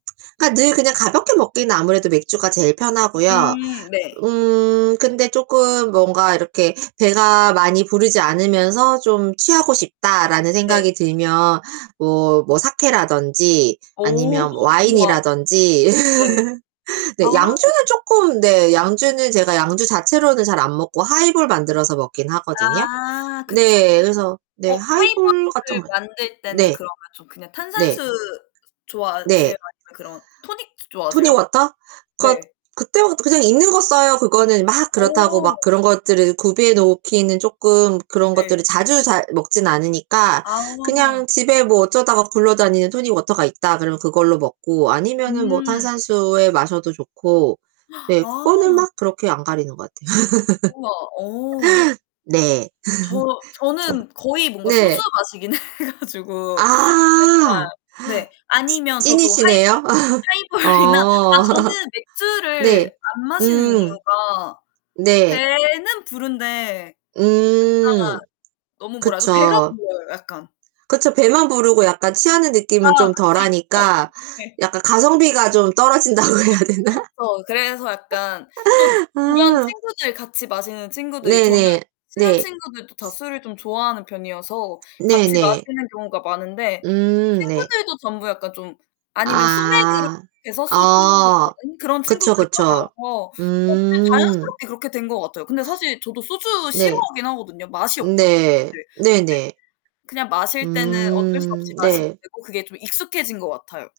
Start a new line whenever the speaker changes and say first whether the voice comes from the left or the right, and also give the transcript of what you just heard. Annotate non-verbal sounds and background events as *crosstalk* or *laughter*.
right: 그러니까 늘 그냥 가볍게 먹기는 아무래도 맥주가 제일 편하고요.
left: 음 네.
right: 음 근데 쪼금 뭔가 이렇게 '배가 많이 부르지 않으면서 좀 취하고 싶다.'라는
left: 네.
right: 생각이 들면 뭐 뭐 사케라든지
left: 오
right: 아니면
left: *gasps* 우와.
right: 와인이라든지
left: 네.
right: *laughs*
left: 아.
right: 네. 양주는 쪼끔 네, 양주는 제가 양주 자체로는 잘 안 먹고 하이볼 만들어서 먹긴 하거든요.
left: 아 그쵸.
right: 네. 그래서 네.
left: 어
right: 하이볼 같은
left: 하이볼를
right: 거
left: 만들 때는
right: 네.
left: 그러면 좀 그냥
right: 네.
left: 탄산수 좋아하세요,
right: 네.
left: 아니면 그런 토닉
right: 토닉
left: 좋아하세요?
right: 워터? 그
left: 네.
right: 그때부터 그냥 있는 거 써요. 그거는 막 그렇다고
left: 어.
right: 막 그런 것들을 구비해 놓기는 쪼끔 그런
left: 네.
right: 것들을 자주 잘 먹지는 않으니까
left: 아.
right: 그냥 집에 뭐 어쩌다가 굴러다니는 토닉 워터가 있다 그러면 그걸로 먹고 아니면은 뭐
left: 음.
right: 탄산수에 마셔도 좋고
left: *gasps*
right: 네 그거는
left: 아.
right: 막 그렇게 안 가리는 것 같아요. *laughs*
left: 우와 어.
right: 네.
left: 저 저는 거의
right: *laughs*
left: 뭔가 소주
right: 네.
left: 마시긴 해 가지고
right: 아.
left: 약간
right: 하.
left: 네. 아니면 저도 하이볼?
right: 찐이시네요. *laughs*
left: 하이볼이나 아
right: 어.
left: 저는 맥주를
right: 네.
left: 안 마시는
right: 음.
left: 이유가
right: 네.
left: 배는 부른데 약간
right: 음
left: 너무 뭐라 하죠? 배가
right: 그쵸.
left: 불러요. 약간.
right: 그쵸. 배만 부르고 약간 취하는
left: 아,
right: 느낌은 좀
left: 그쵸. 어
right: 덜하니까
left: 네.
right: 약간 가성비가 좀 떨어진다고 해야 되나?
left: 그쵸. 그래서 약간 또
right: *laughs*
left: 주변
right: 어.
left: 친구들 같이 마시는 친구들이
right: 네,
left: 저는
right: 네,
left: 친한
right: 네.
left: 친구들도 다 술을 좀 좋아하는 편이어서
right: 네,
left: 같이
right: 네.
left: 마시는 경우가 많은데
right: 음 네.
left: 친구들도 전부 약간 좀 아니면 소맥으로
right: 아
left: 해서 소주는 *unintelligible*
right: 어
left: 그런
right: 그쵸,
left: 친구들이
right: 그쵸.
left: 많아서 어 그냥
right: 음.
left: 자연스럽게 그렇게 된 거 같아요. 근데 사실 저도 소주
right: 네.
left: 싫어하긴 하거든요. 맛이 없잖아요.
right: 네.
left: 네. 이제
right: 네네.
left: 그냥 마실 때는 어쩔 수 없이
right: 음,
left: 마시게
right: 네.
left: 되고 그게 좀 익숙해진 것 같아요.